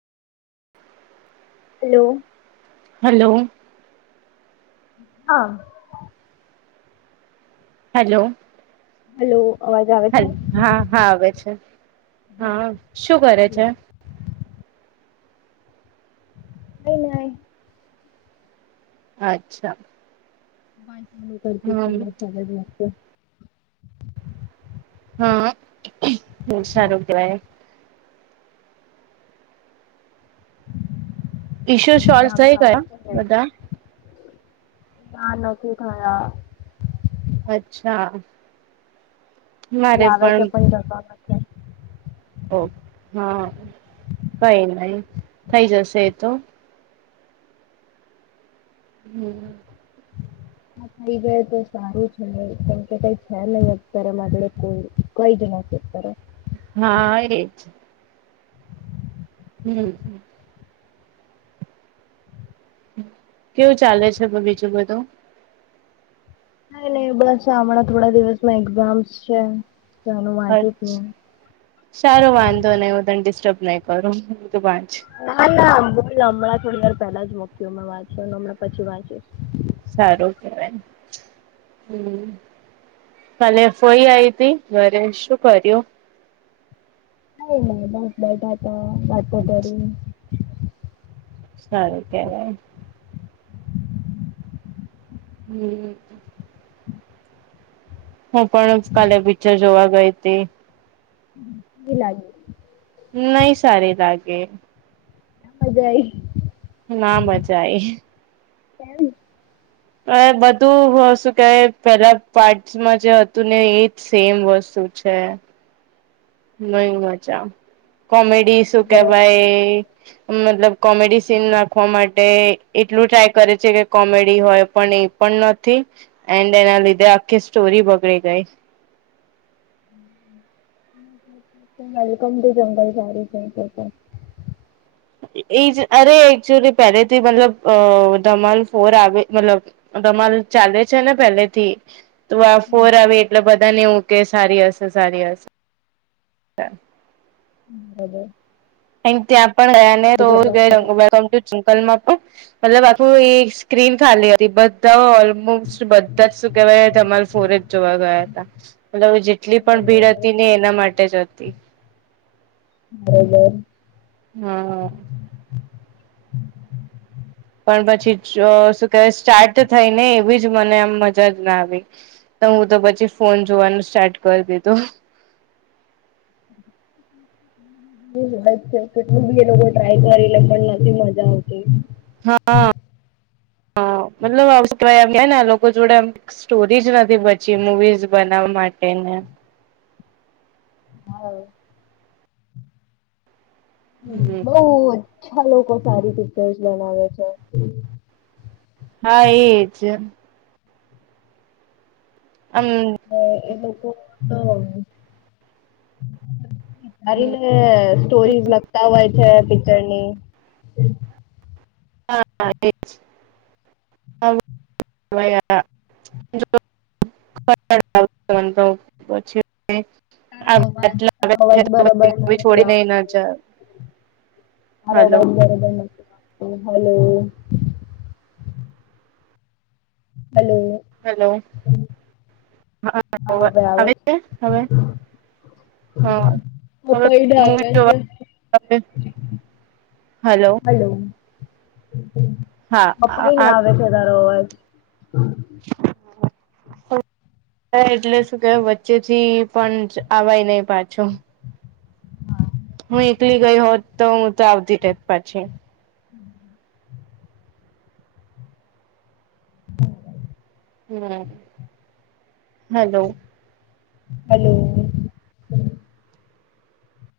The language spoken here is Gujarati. હેલો. હલો. હા. હેલો. હલો અવાજ આવે હ છે હા હા આવે છે હા શું કરે છે? હલો. ન ન [inaudible] [unintelligible] અચ્છા. કરતી ત હમ બ સત હમ હ સારું દવાય ઇસ્યુ સોલ્વ એક્ઝામ થઈ ચાલે ગયા છે ને બધા ના નથી થયા અચ્છા આવે તો પણ જ ઓ હા કઈ નહી થઈ જશે એ તો હમ હા થઈ ગયા તો સારું છે કેમ કે કઈ છે નહ અત્યારેમ આપલે કોઈ કહી જ ના છે તરફ હા એજ હમ કેવું ચાલે છે બીજું બધું હ નને બસ હણાં થોડા દિવસમાં એક્ઝામ્સ છે તો એનું વાંચું છું સારો વાંધો નને હું તને ડિસ્ટર્બ નહી કરું હું તો ના નાં હમણાં થોડી વાર પેલા જ મુક્યું મેં વાંચ્યોમણાં પછી વાંચી સારું કેહેવાય હમ ભાલે ફઈ આવીઈ હતીી ઘરે શું કર્યું ન બસ બેઠા હતા વાટકો કરી સારું કેવાય હમ હું પણ કાલે પિક્ચર જોવા ગઈ હતી એ લાગે નહી સારી લાગે અજાય. ના બચાય. કેમ. બધું શું કે પેલા પાર્ટ્સમાં જે હતું ને એજ સેમ વસ્તુ છે. બ મજા કોમેડી શું કેવાય મતલબ કોમેડી સીન નાખવા માટે એટલું ટ્રાય કરે છે કે કોમેડી હોય પણ એ પણ નથી એન્ડ એના લીધે આખી સ્ટોરી બગડી ગઈ વેલકમથી જંગલ સાર છે તો એ જ અરે એકચુલી પહેલેથી મતલબ અ ધમાલ ફોર આવે મતલબ તમામાલ ચાલે છે ને પેલે થી તું આ ફોર આવી એટલે બધાનેવું કે સારી હશે સારી હશે. બરાબર. ત્યાં પણયા ને તો. જોવા ગયા. અકલમાં પણ મતલબ આખું સ્ક્રીન ખાલી હતી બધા. બધા જ શું કેવાય તમારે ફોરેજ જોવા ગયા હતા. મલ જેટલી પણ ભીડ બરોબર હતી ને એના માટેજ હતી. હમ હા. હા. પણ પછી શું કે સ્ટાર્ટ થઈ ને એવી જ મને આમ મજા જ ના આવી. તો હું તો પછી ફોન જોવાનું સ્ટાર્ટ કરી દીધું. હમ. કેટલું બી એ લોકો ટ્રાય કરી લે પણ નથી મજા આવતી. હા હા મતલબ આવમ ને લોકો જોડે એમ. સ્ટોરીજ નથી બચી મુવીઝ બનાવવા માટેને હ. હમ બઉ અચ્છા લોકો સારી પિક્ચરસ બનાવે છે. હા એજ. હમ. એ લોકોારી. સ્ટોરીઝ લગતા હોય છે પિક્ચરની. હા હા એજ. [inaudible] તો પછી. તારો અવાજ તારો ટ અવાજ બરોબર છોડી નઈ નાજ. હબંધ હલો. હલો. હલો હા અવાજ આવે છે હવે. હા છે. હવે પપૈડા આવે મવી છે. જોવા. હલો હા કપાઈને આ આવે છે તારો અવાજ. હા. એટલે શું કે વચ્ચેથી પણ આય નહ પાછો. હું એકલી ગઈ હોત તો હું તો આવતી ટેટ પાછી. હમ. હમ હલો. હલો.